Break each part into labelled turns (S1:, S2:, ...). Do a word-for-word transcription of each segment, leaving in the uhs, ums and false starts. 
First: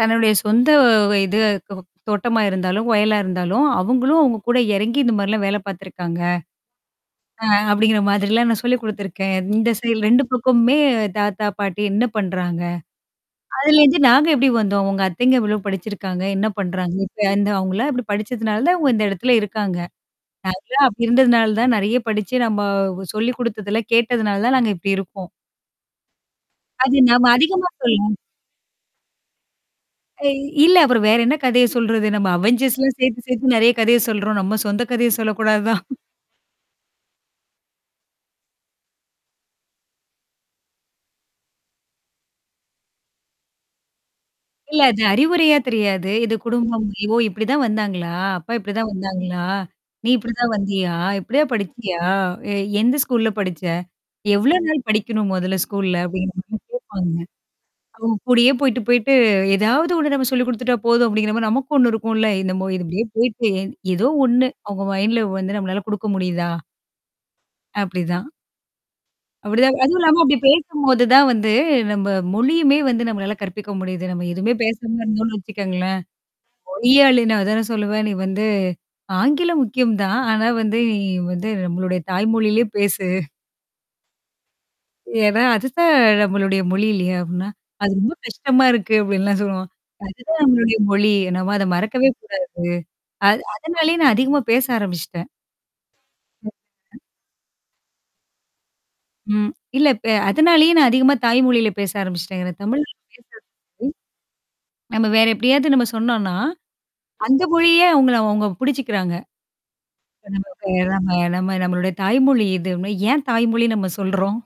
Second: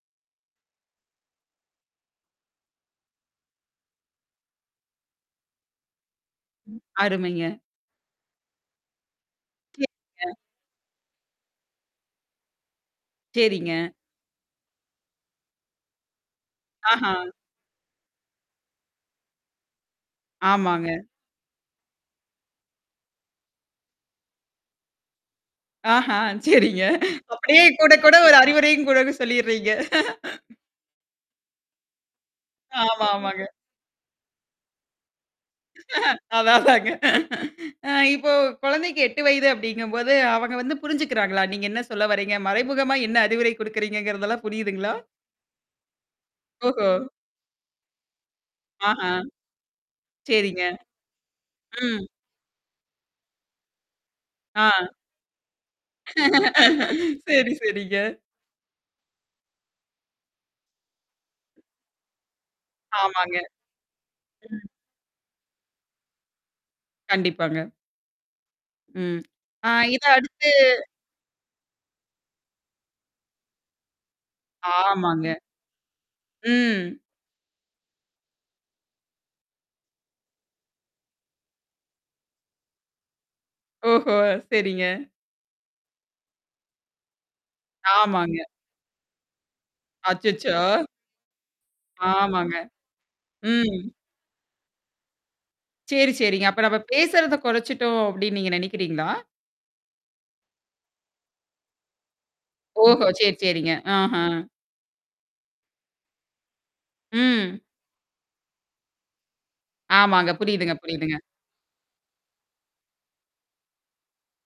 S1: தன்னுடைய சொந்த வ இது தோவ தோட்டமா இருந்தாலும், வயலா இருந்தாலும், அவுங்களும் அவுங்க கூட இறங்கி இந்தமாரிலாம் வேல பார்த்துருக்காங்க.
S2: ம்.
S1: ஆ
S2: அருமைங்க.
S1: அப்பிடிங்கிற மாதிரிலாம் நான் சொல்லிக் குடுத்துருக்கேன். இந்த செயல் ரெண்டு
S2: சரிங்க.
S1: பக்கமுமே தாத்தா, பாட்டி என்ன பண்றாங்க?
S2: சரிங்க.
S1: அதுலருந்து நாங்க எப்பிடி வந்தோம்? உங்க அத்தைங்க எவ்ளோ படிச்சிருக்காங்க? என்ன பண்றாங்க?
S2: ஆஹா!
S1: இப்ப இந்த அவுங்களாம் இப்பிடி படிச்சதுனால தான் இங்க இந்த இடத்துல இருக்காங்க. நான்லாம்
S2: ஆமாங்க.
S1: அப்பிடி இருந்ததுனால தான், நெறைய படிச்சு நம்ம சொல்லி குடுத்ததெல்லாம் கேட்டதுனால தான் நாங்க இப்பிடி இருக்கோம்.
S2: ஆஹா! சரிங்க.
S1: அது நம்ம
S2: அப்பிடியே
S1: அதிகமா
S2: கூட,
S1: சொல்லும்.
S2: கூட ஒரு அறிவுரையும் கூட சொல்லிர்றீங்க.
S1: அ இ இல்ல அப்புறம் வேற என்ன கதைய சொல்றது? நம்ம அவெஞ்சர்ஸ்லாம்
S2: ஆமா,
S1: சேர்த்து,
S2: ஆமாங்க.
S1: சேர்த்து நெறைய கதைய சொல்றோம். நம்ம சொந்த கதைய சொல்லக்கூடாதுதான்.
S2: அதான், அதாங்க. அ இப்போ குழந்தைக்கு எட்டு வயது அப்படிங்கம்போது அவங்க வந்து புரிஞ்சுக்கிறாங்களா! நீங்க என்ன சொல்ல வர்றீங்க? மறைமுகமா என்ன அறிவுரை குடுக்குறீங்கங்கிறதெல்லாம்
S1: இல்ல.
S2: புரியுதுங்களா?
S1: அது அறிவுறையா தெரியாது. இது குடும்பம்
S2: ஓஹோ!
S1: ஓ! இப்பிடிதான் வந்தாங்களா? அப்பா இப்பிடிதான்
S2: ஆஹா!
S1: வந்தாங்களா? நீ இப்பிடிதான்
S2: சரிங்க.
S1: வந்தியா, இப்பிடியா படிச்சியா?
S2: ம்.
S1: எ எந்த ஸ்கூல்ல படிச்ச? எவ்ளோ நாள்
S2: ஆ.
S1: படிக்கணும் மொதல்ல ஸ்கூல்ல அப்பிடிங்கிற மாரி. கேப்பாங்க.
S2: சரி, சரிங்க.
S1: அவுங்க கூடயே போயிட்டு, போயிட்டு எதாவது ஒண்ணு நம்ம சொல்லிக் குடுத்துட்டா போதும் அப்பிடிங்கிற மாரி நமக்கும் ஒண்ணு இருக்கும்ல. என்னமோ இதுபடியே
S2: ஆமாங்க.
S1: போயிட்டு ஏதோ ஒண்ணு
S2: ம்.
S1: அவுங்க மைண்ட்ல வந்து நம்மளால குடுக்க முடியுதா?
S2: கண்டிப்பாங்க.
S1: அப்பிடிதான்.
S2: ம். ஆ
S1: அப்பிடிதான். அதுவும்
S2: இத
S1: இல்லாம அப்பிடி
S2: அடுத்து
S1: பேசும்போது தான் வந்து நம்ம மொழியுமே வந்து நம்மளால கற்பிக்க முடியுது. நம்ம எதுவுமே பேசாம
S2: ஆமாங்க.
S1: இருந்தோன்னு வச்சுக்கோங்களேன்!
S2: ம்.
S1: [unintelligible] நான் அதான் சொல்லுவேன். நீ வந்து ஆங்கிலம் முக்கியம் தான். ஆனா வந்து நீ வந்து நம்மளுடைய தாய் மொழியிலேயே பேசு.
S2: ஓஹோ! சரிங்க.
S1: ஏன்னா, அதுதான் நம்மளுடைய மொழி இல்லயா! அப்பிடின்னா, அது ரொம்ப
S2: ஆமாங்க.
S1: கஷ்டமா இருக்கு அப்பிடின்லாம் சொல்லுவான். அதுதான் நம்மளுடைய
S2: அச்சச்சோ!
S1: மொழி. நம்ம அத மறக்கவே கூடாது.
S2: ஆமாங்க.
S1: அது
S2: ம்.
S1: அதனாலேயே நான் அதிகமா பேச ஆரம்பிச்சுட்டேன்.
S2: சரி, சரிங்க. அப்ப நம்ம பேசுறத குறைச்சுட்டோம் அப்பிடின்னு நீங்க நினைக்கிறீங்களா?
S1: ம். இல்ல இப்ப அதனாலேயே நான் அதிகமா தாய் மொழியில பேச ஆரம்பிச்சுட்டேங்கிறேன். தமிழ்
S2: ஓஹோ! சரி,
S1: [unintelligible]
S2: சரிங்க. ஆஹா!
S1: நம்ம வேற எப்பிடியாவது நம்ம சொன்னோன்னா, அந்த
S2: ம்.
S1: மொழியே அவுங்கள அவுங்க புடிச்சுக்கிறாங்க.
S2: ஆமாங்க.
S1: நம்ம பே
S2: புரியுதுங்க, புரியுதுங்க.
S1: நம்ம நம்மளுடைய தாய்மொழி இதுன்பே! "ஏன் தாய்மொழி நம்ம சொல்றோம்?"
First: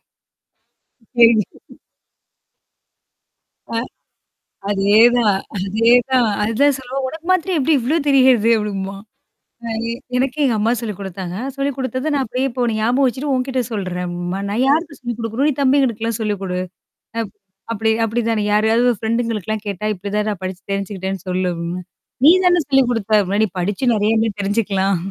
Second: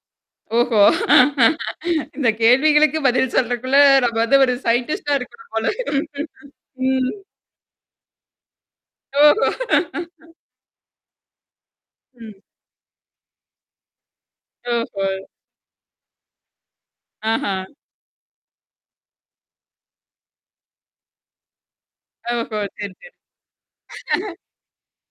S2: ஓஹோ!
S1: [unintelligible]
S2: இந்த கேள்விகளுக்கு பதில்
S1: ஆ.
S2: சொல்றக்குள்ள நம்ம வந்து ஒரு
S1: அதே
S2: சயின்டிஸ்ட்டா
S1: தான்.
S2: இருக்கணும் போல.
S1: அதேதான். அதுதான் சொல்லுவான்,
S2: ம்.
S1: உனக்கு மாத்தரம் எப்பிடி இவ்ளோ தெரியிறது அப்பிடிம்பான்.
S2: ஓஹோ!
S1: அ எ எனக்கு எங்க அம்மா சொல்லிக் குடுத்தாங்க. சொல்லிக் குடுத்தது நான்
S2: ம்.
S1: அப்பிடியே இப்போ ஞாபகம் வச்சுட்டு உன்கிட்ட சொல்றேன்பேன். நான் யார்க்கு
S2: ஓஹோ!
S1: சொல்லிக் குடுக்கணும். நீ தம்பிங்களுக்கெல்லாம் சொல்லிக் குடு. அப்
S2: ஆஹா!
S1: அபபிடி, அப்படிதானே. யாரையாவது உன் ஃப்ரெண்டுங்களுக்குலாம் கேட்டா இப்பிடிதான் நான் படிச்சு தெரிஞ்சுக்கிட்டேன்னு சொல்லு அப்பிடிம்பேன். "நீ
S2: ஓஹோ!
S1: தான சொல்லிக்
S2: சரி, சரி.
S1: குடுத்த" முன்னாடி படிச்சு நெறையாமே தெரிஞ்சுக்கலாம்.